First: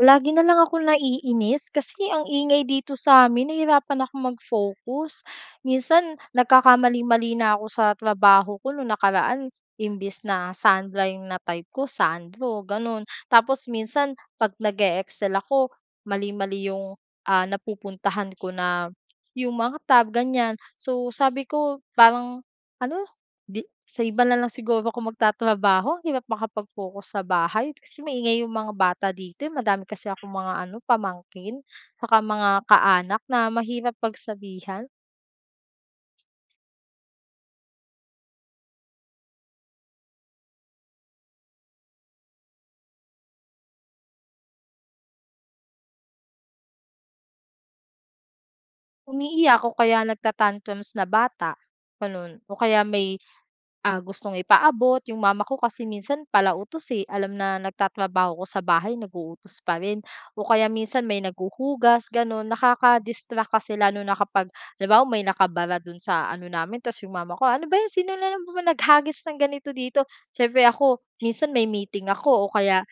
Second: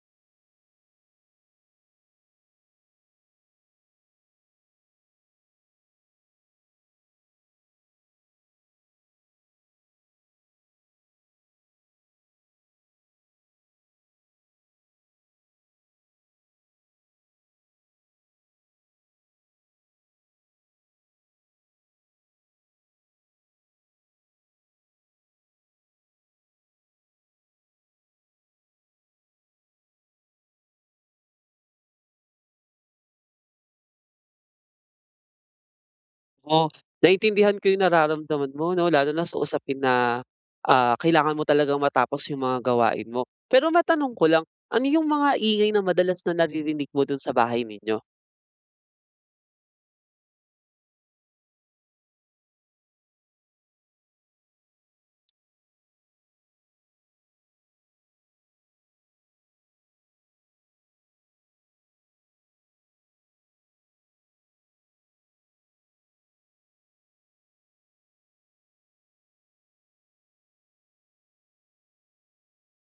Lagi na lang akong naiinis kasi ang ingay dito sa amin nahihirapan akong mag-focus. Minsan nagkakamali-mali na ako sa trabaho ko, no'ng nakaraan imbes na Sandra 'yong na-type ko Sandro gano'n. Tapos, minsan 'pag nag-e-excel ako mali-mali 'yong, ah, napupuntahan ko na 'yong mga tab, ganyan. So, sabi ko parang ano, 'di sa iba na lang siguro ako magtatrabaho, hirap makapag-focus sa bahay kasi maingay 'yong mga bata dito, eh. Madami kasi akong mga ano pamangkin, saka mga kaanak na mahirap pagsabihan. O, naintindihan ko 'yong nararamdaman mo 'no lalo na sa usapin na, ah, kailangan mo talagang matapos 'yong mga gawain mo. Pero, matanong ko lang, ano 'yong mga ingay na madalas na naririnig mo do'n sa bahay ninyo? Umiiyak o kaya nag-ta-tantrums na bata, gano'n o kaya may, ah, gustong ipaabot 'yong mama ko kasi minsan pala utos, eh. Alam na nagtatrabaho ko sa bahay nag-uutos pa rin o kaya minsan may naghuhugas gano'n, nakaka-distract kasi lalo na kapag, halimabawa may nakabara do'n sa ano namin, ta's 'yong mama ko, "Ano ba 'yon, sino na naman ba naghagis ng ganito dito?" Siyempre ako, minsan may meeting ako o kaya,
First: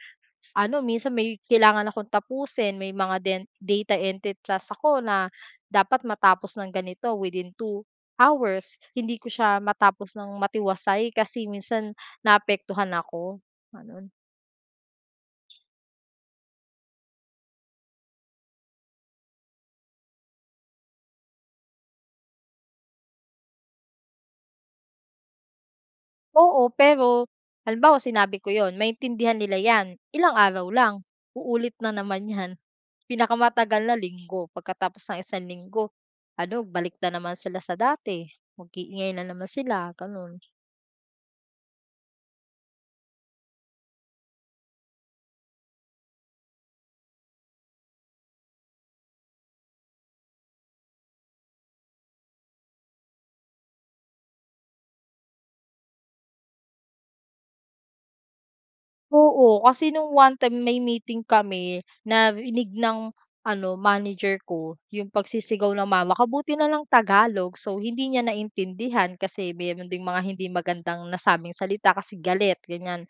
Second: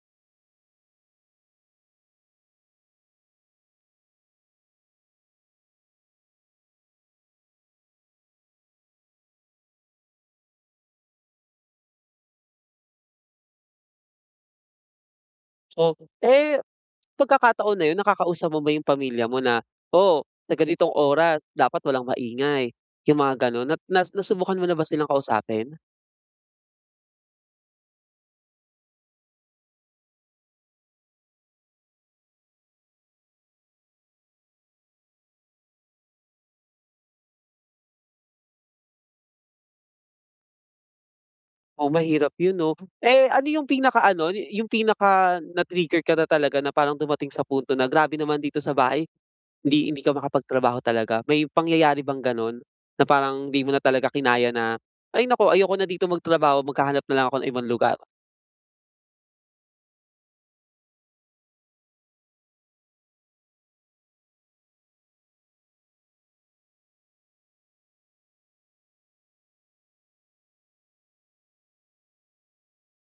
ano minsan may kailangan akong tapusin may mga den data entry task ako na dapat matapos ng ganito within 2 hours. Hindi ko siya matapos ng matiwasay kasi minsan naapektuhan ako, ganon. So, eh, pagkakataon na yun, nakakausap mo ba yung pamilya mo na, "Oh, sa ganitong oras dapat walang maingay." Yung mga ganun na na nasubukan mo na ba silang kausapin? Oo, pero halimbawa sinabi ko 'yon, maintindihan nila 'yan. Ilang araw lang, uulit na naman 'yan. Pinakamatagal na linggo pagkatapos ng isang linggo, ano balik na naman sila sa dati, mag-iingay na naman sila, gano'n. Oo, mahirap 'yon, 'no? Eh, ano yung pinaka-ano yu yung pinaka na na-trigger ka na talaga na parang dumating sa punto na, "Grabe naman dito sa bahay." Hindi hindi ka makapagtrabaho talaga, may pangyayari bang gano'n? Na parang hindi mo na talaga kinaya na, "Ay naku, ayoko na dito magtrabaho, maghahanap na lang ako ng ibang lugar." Oo, kasi nung one time may meeting kami, narinig ng ano manager ko yung pagsisigaw ng mama ko, buti na lang tagalog. So, hindi niya naintindihan kasi meron ding mga hindi magandang nasabing salita kasi galit, ganiyan.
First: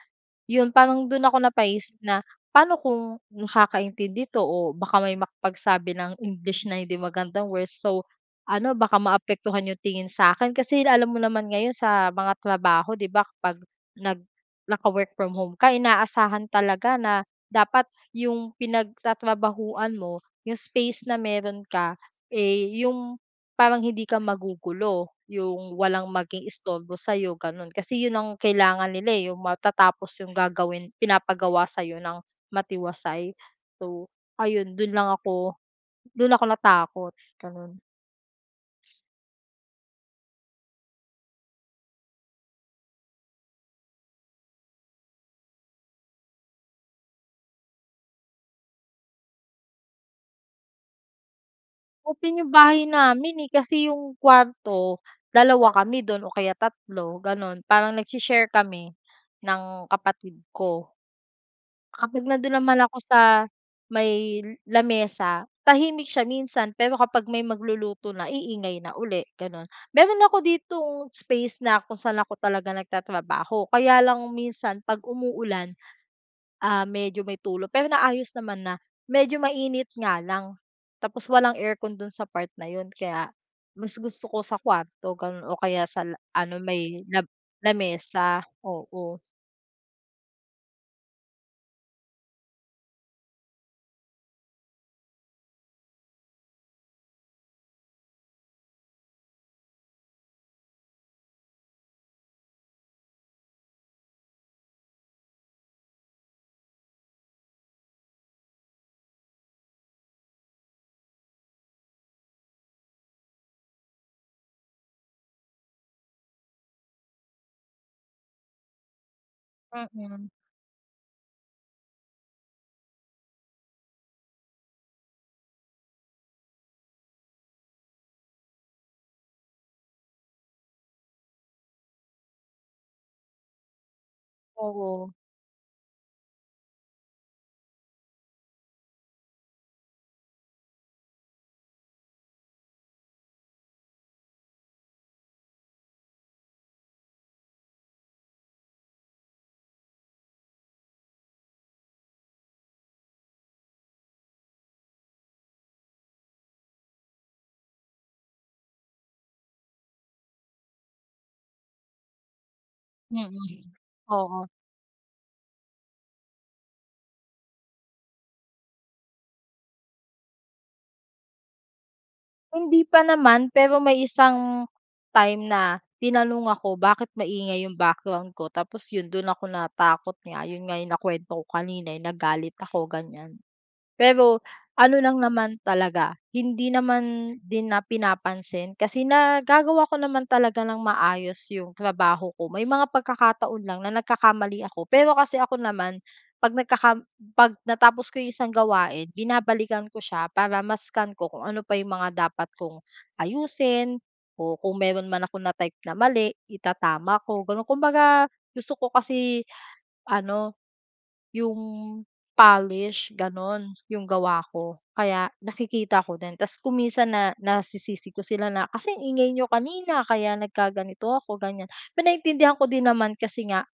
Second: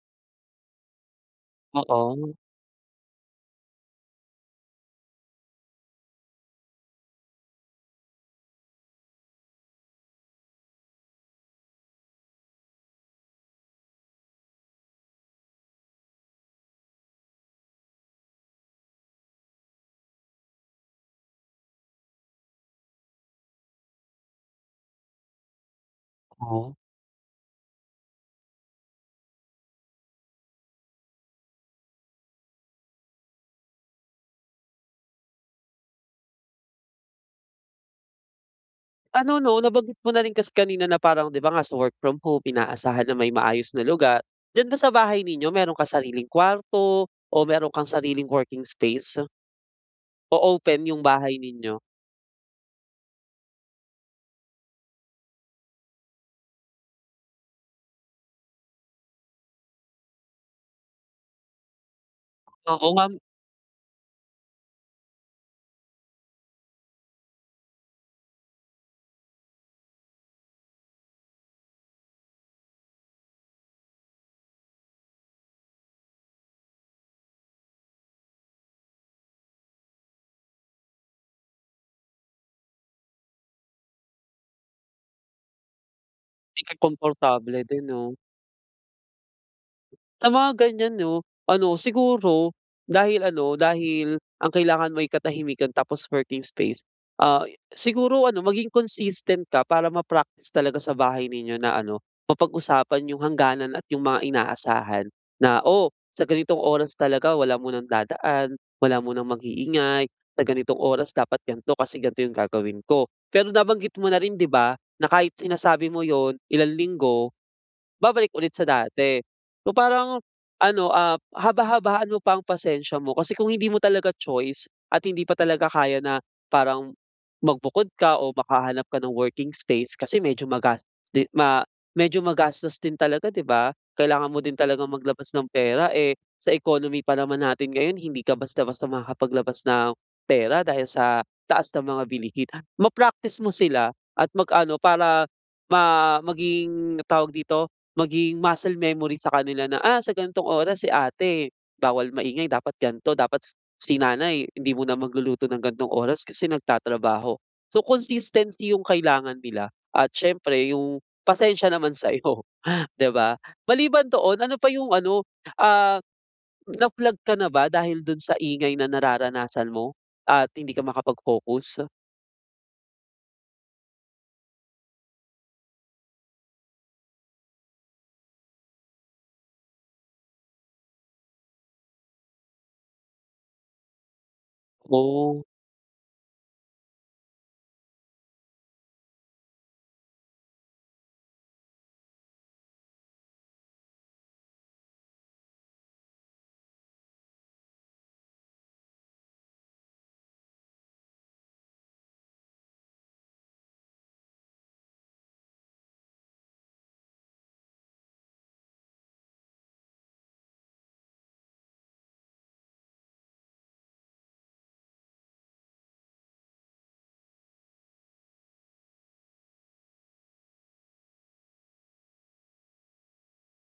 Yung parang dun ako napaisip na Oo. paano kung nakakaintindi 'to o baka may makapagsabi ng english na hindi magandang word. So, ano baka maapektuhan yung tingin sa'kin, kasi alam mo naman ngayon sa mga trabaho, 'di ba, kapag nag naka-work from home ka inaasahan talaga na dapat yung pinagtatrabahuan mo yung space na meron ka, eh, yung parang hindi ka magugulo. Yung walang maging Oh. istorbo sa'yo gano'n kasi, 'yon ang kailangan nila, eh, yung matatapos yung gagawin pinapagawa sa'yo ng matiwasay. So, ayun do'n lang ako, do'n ako natakot, gano'n. Ano, 'no, nabanggit mo na rin kasi kanina na parang, 'di ba, nga sa work from home, inaasahan na may maayos na lugar. Diyan ba sa bahay ninyo, meron kang sariling kwarto o meron kang sariling working space? O open yung bahay ninyo? Open yung bahay namin, eh, kasi yung kwarto, dalawa kami dun o kaya tatlo, ganun. Parang nagshi-share kami ng kapatid ko. Kapag nandun naman Oo, ako ngam sa may lamesa, tahimik siya minsan pero kapag may magluluto na iingay na uli ganun. Meron ako ditong space na kung saan ako talaga nagtatrabaho kaya lang minsan 'pag umuulan, ah, medyo may tulo pero naayos naman na. Medyo mainit nga lang, tapos walang aircon dun sa part na yun kaya mas gusto ko sa kwarto ganun o kaya sa la Hindi ano ka may lab komportable din, 'no? lamesa, oo. Sa mga ganyan 'no, ano siguro, dahil ano dahil ang kailangan mo'y katahimikan tapos working space, ah, siguro ano maging consistent ka para ma-practice talaga sa bahay ninyo na ano, mapag-usapan 'yong hangganan at 'yong mga inaasahan na, "O, sa ganitong oras talaga wala munang dadaan, wala munang mag-iingay, sa ganitong oras dapat ganito, kasi ganito 'yong gagawin ko." Pero, nabanggit mo na rin 'di ba, na kahit sinasabi mo 'yon ilang linggo, babalik ulit sa dati. O, parang Mm. ano, ap haba-habaan mo pa ang pasensya mo, kasi kung hindi mo talaga choice at hindi pa talaga kaya na, parang magbukod ka o makahanap ka ng working space kasi medyo magas din, ma medyo magastos din talaga 'di ba, kailangan mo din talagang Oo. maglabas ng pera, eh, sa economy pa naman natin ngayon hindi ka basta-basta makakapaglabas ng, pera dahil sa taas ng mga bilihin. Ma-practice mo sila at mag-ano para, ma maging tawag dito, maging muscle memory sa kanila na, "Ah, sa ganitong oras si ate, bawal maingay, dapat ganito, dapat si si nanay hindi muna magluluto ng ganitong oras kasi nagtatrabaho." So, consistency 'yong kailangan nila at siyempre 'yong pasensiya naman sa 'yo, 'di Mm. ba? Maliban doon, Oo. ano pa 'yong ano, ah, na-flag ka na ba dahil do'n sa ingay na nararanasan mo at hindi ka makapag-focus? Hindi pa naman pero may isang time na tinanong ako bakit maingay yung background ko tapos yon do'n ako natakot nga yon nga nakuwento ko kanina yong nagalit ako ganyan. Pero ano lang Oh. naman talaga hindi naman din na pinapansin kasi nagagawa ko naman talaga ng maayos yong trabaho ko. May mga pagkakataon lang na nagkakamali ako, pero kasi ako naman 'pag nagkaka 'pag natapos ko yung isang gawain binabalikan ko siya para ma-scan ko kung ano pa yung mga dapat kong ayusin o kung meron man akong na type na mali itatama ko, gano'n. Kumbaga gusto ko kasi ano, 'yong polish gano'n 'yong gawa ko. Kaya, nakikita ko din, tapos kung minsan na, na nasisisi ko sila na, "Kasi ang ingay n'yo kanina, kaya nagkaganito ako", ganyan. Pero naiintindihan ko din naman kasi nga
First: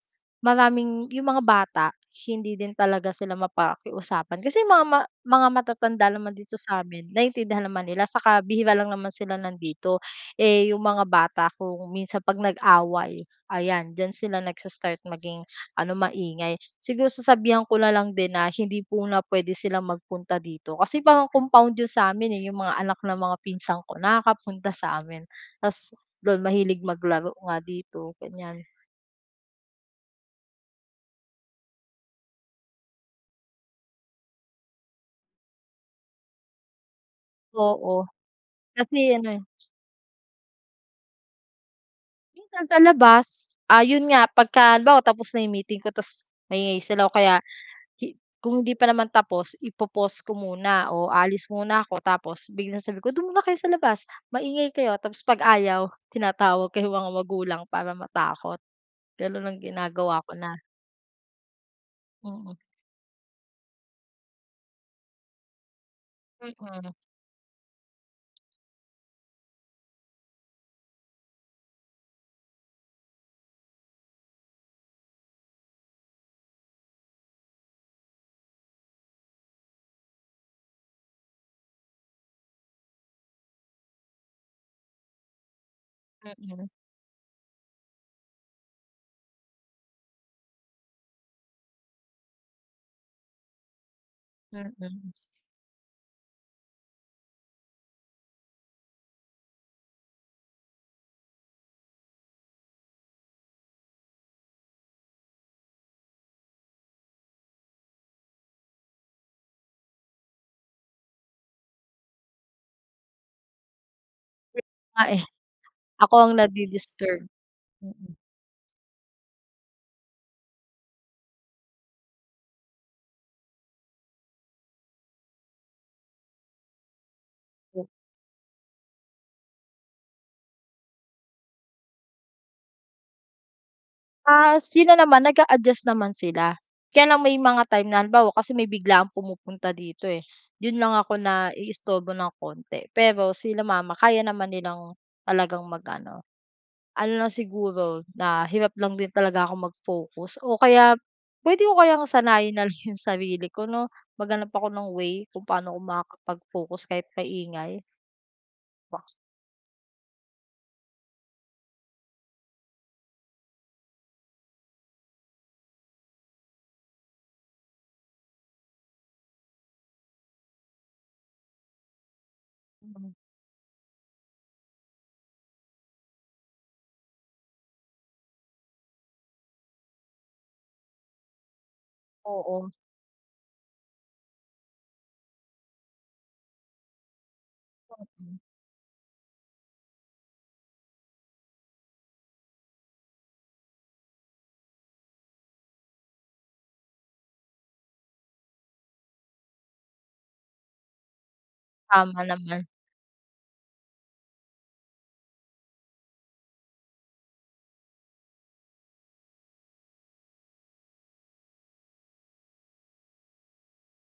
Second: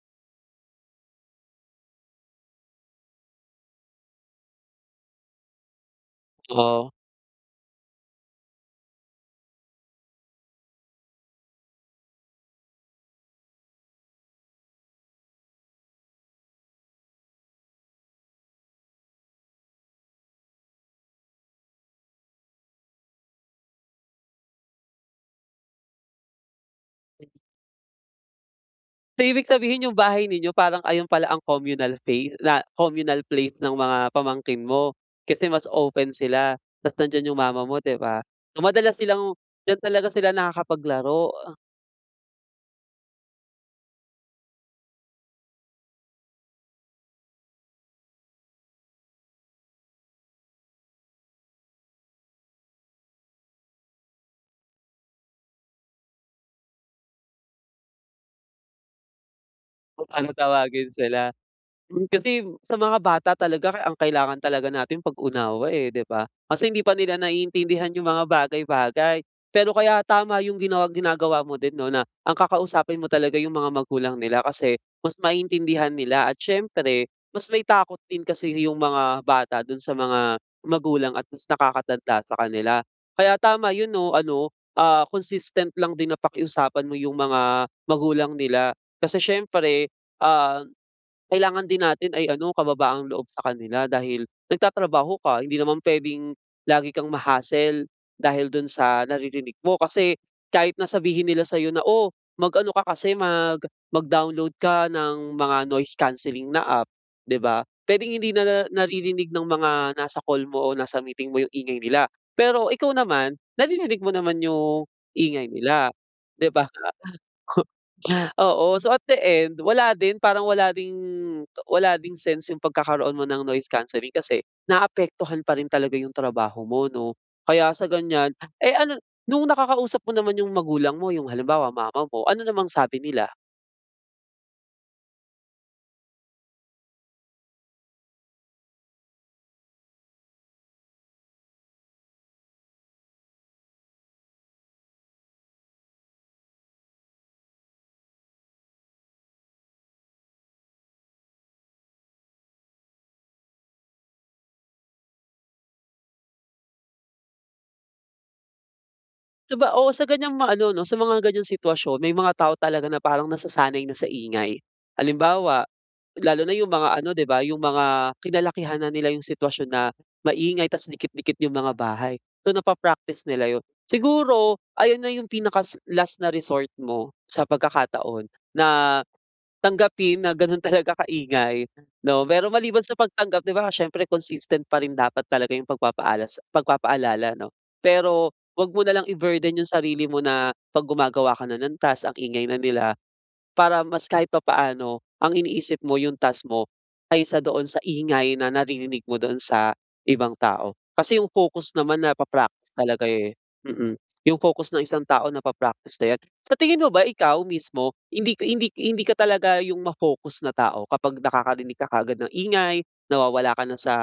,maraming 'yong mga bata hindi din talaga sila mapakiusapan kasi mga, ma mga matatanda naman dito sa Oo. amin naintindihan naman nila saka bihira lang naman sila nandito. Eh, 'yong mga bata kung minsan 'pag nag-away, ayan diyan sila nagsa-start maging ano, maingay. Siguro sasabihan ko na lang din na hindi muna puwede sila magpunta dito kasi parang compound 'yon sa amin eh, 'yong mga anak ng mga pinsan ko, nakakapunta sa amin tas do'n mahilig Hmm. maglaro nga dito ganyan. So, ibig sabihin 'yong bahay ninyo parang ayon pala ang communal fay na communal place ng mga pamangkin mo, kasi mas open sila tapos nandiyan yung mama mo Oo, 'di ba? So, madalas kasi ano silang eh. d'yan talaga sila nakakapaglaro, uh. Minsan sa labas. Ah, yun nga, pagka halimbawa, tapos na meeting ko tapos maingay sila o kaya hi kung hindi pa naman tapos, ipo-pause ko muna o aalis muna ako. Tapos biglang sabi ko, "Do'n muna kayo sa labas, maingay kayo." Tapos 'pag ayaw, tinatawag ko yung mga magulang para matakot. Gano'n ang Kung ginagawa ano, ko na. tawagin sila. Mm. Kasi Mm. sa mga bata talaga ka ang kailangan talaga natin pag-unawa, eh, di ba? Kasi hindi Mm. pa nila naiintindihan yung mga bagay-bagay. Pero kaya tama yung ginaw ginagawa mo din 'no na ang kakausapin mo talaga yung mga magulang nila kasi mas maintindihan nila at siyempre, mas may takot din kasi yung mga bata dun sa mga magulang at mas nakakatanda sa kanila. Kaya tama 'yon 'no, ano, ah, consistent lang din na Mm. pakiusapan mo 'yong mga magulang nila. Kasi siyempre, ah, kailangan din natin ay ano, kababaang loob sa kanila dahil Mm. nagtatrabaho ka. Hindi naman pwedeng lagi kang ma-hassle dahil dun sa naririnig mo. Kasi kahit na sabihin nila sa'yo na, "Oh, mag-ano ka kasi mag mag-download ka ng mga noise cancelling na app, di ba?" Pwedeng hindi na nar naririnig ng mga nasa call mo o nasa meeting mo yung ingay nila, pero ikaw naman, naririnig mo naman Mm yung nga, eh. ingay nila, Ako ang 'di ba? nadi-disturb, mm. Oo. So, at the end, wala din. Parang wala ding wala ding sense 'yong pagkakaroon mo ng noise cancelling kasi naapektuhan pa rin talaga 'yong trabaho mo 'no. Kaya sa ganyan, eh, ano nung nakakausap mo naman 'yong magulang mo, yung halimbawa, mama mo, ano namang sabi nila? Ah, sila naman nag-a-adjust naman sila. Kaya lang may mga time na halimbawa kasi may biglaang pumupunta dito eh, do'n lang ako naiistorbo ng konti. Pero sila mama kaya naman nilang talagang mag-ano. Ano lang siguro na hirap lang din talaga ako mag-focus o kaya puwede ko kayang sanayin nalang yung sarili ko, 'no? Maghanap ako ng way kung paano ko makakapag-focus kahit maingay. Ba Saba oo, sa ganyang mga ano 'no, sa mga ganyang sitwasyon, may mga tao talaga na parang nasasanay na sa ingay. Halimbawa, lalo na yung mga ano 'di ba, yung mga kinalakihan na nila yung sitwasyon na maingay tapos dikit-dikit yung mga bahay. So, Mm. napa-practice nila 'yon. Siguro, ayun na yung pinakasa last na resort mo sa pagkakataon na tanggapin na ganun talaga kaingay, 'no? Pero Oo. maliban sa pagtanggap, 'di ba siyempre consistent pa rin dapat talaga yung pagpapaalas pagpapaalala, 'no? Pero Mm. huwag mo nalang i-burden yung sarili mo na 'pag gumagawa ka na ng task, ang ingay na nila, para mas kahit papaano ang iniisip mo yung task mo kaysa doon sa ingay na naririnig mo doon sa ibang tao. Kasi yung focus naman Tama naman. napa-practice talaga eh, mm, yung focus ng isang tao napa-practice na yan. Sa tingin mo ba, ikaw mismo, hindi hindi hindi ka talaga yung ma-focus na tao kapag nakakarinig ka kaagad ng ingay, nawawala ka na sa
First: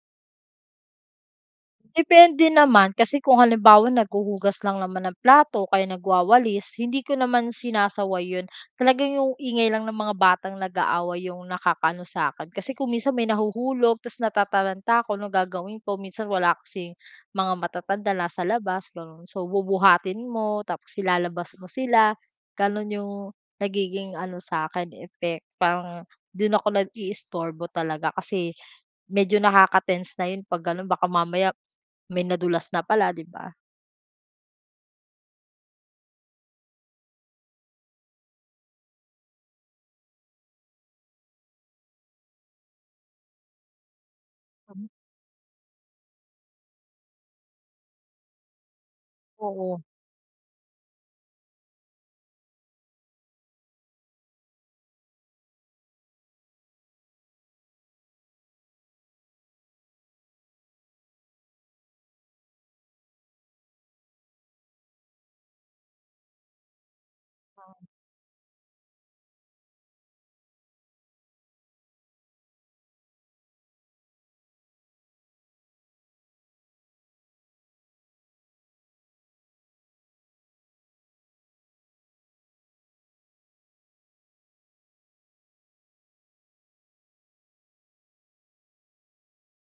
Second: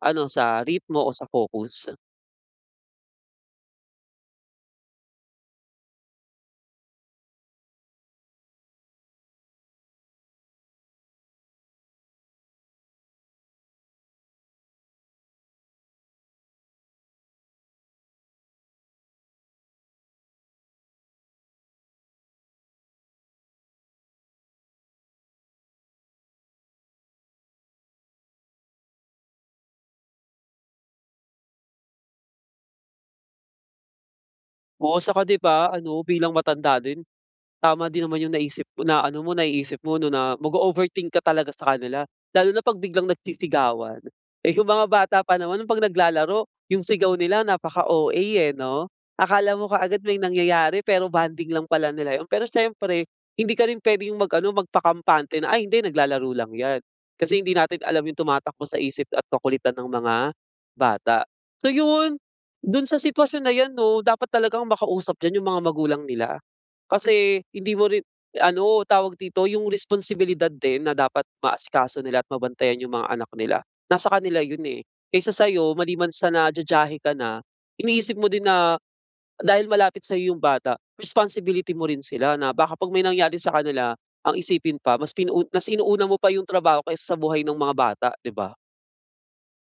ano, sa ritmo, o sa focus? Depende naman kasi kung halimbawa naghuhugas lang naman ng plato o kaya nagwawalis, hindi ko naman sinasaway yun. Talaga yung ingay lang ng mga batang nag-aaway yung nakakaano sa'kin. Kasi kung minsan may nahuhulog tapos natataranta ako, ano gagawin ko. Minsan wala kasing mga matatanda nasa labas, gano'n. So, bubuhatin mo, tapos ilalabas mo sila. Ganun yung nagiging ano sa akin, effect, parang do'n ako nag-i-istorbo talaga. Kasi medyo nakaka-tense na 'yon 'pag gano'n. Baka mamaya may nadulas na pala, 'di ba? Oo, saka 'di ba ano, bilang matanda din tama din naman yung naisip na ano mo, naiisip mo na mag-o-overthink ka talaga sa kanila lalo na 'pag biglang nagsisigawan. Eh, yung mga Mm. bata pa naman 'pag naglalaro, yung sigaw nila napaka OA, eh, 'no. Akala mo Oo. kaagad may nangyayari, pero bonding lang pala nila yun. Pero siyempre, hindi ka rin pwedeng mag ano, magpakampante na, "Ay, hindi. Naglalaro lang 'yan." Kasi hindi natin alam yung tumatakbo sa isip at kakulitan ng mga bata. So, yun. Dun sa sitwasyon na yan 'no, dapat talagang makausap diyan yung mga magulang nila. Kasi hindi Tama. mo rin ano, tawag dito, yung responsibilidad din na dapat maasikaso nila at mabantayan yung mga anak nila nasa kanila yun, eh. Kaysa sa'yo, maliban sa na jajahe ka na, iniisip mo din na dahil malapit sa'yo yung bata ,responsibility mo rin sila na baka 'pag may nangyari sa kanila, ang isipin pa mas pinau mas inuuna mo pa yung trabaho kaysa sa buhay nung mga bata, 'di ba?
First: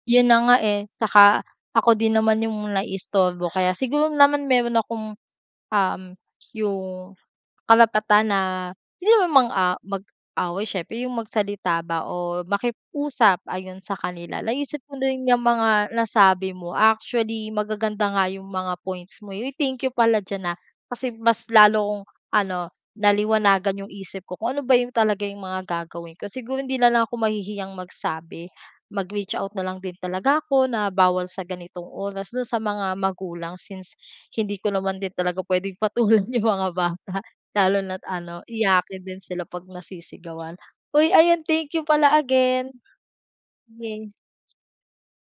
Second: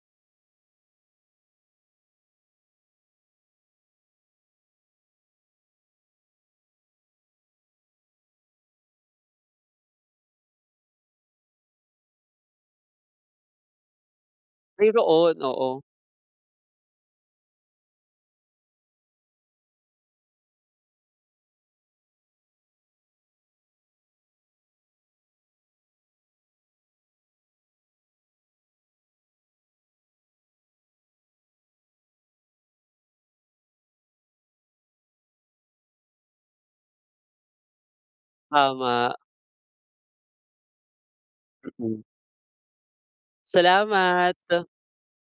Yun na nga, eh. Saka ako din naman yung naiistorbo kaya siguro naman meron akong, uhm, yung karapatan na hindi naman mang-a mag-away siyempre, 'yong magsalita ba o makiusap ayun, sa kanila. Naisip ko din Mayroon, 'yang oo. mga nasabi mo. Actually, magaganda nga 'yong mga points mo. Uy, thank you pala diyan ha, kasi mas lalo akong ano, naliwanagan 'yong isip ko kung ano ba yung talaga yung mga gagawin ko. Siguro, hindi na lang ako mahihiyang magsabi, mag-reach out na lang din talaga ako na bawal sa ganitong oras do'n sa mga magulang since hindi ko naman din talaga puwedeng patulan 'yong mga bata lalo na't ano, iyakin Tama. din sila 'pag nasisigawan. Uy, ayan, thank you Mm. pala again. Okey. Salamat.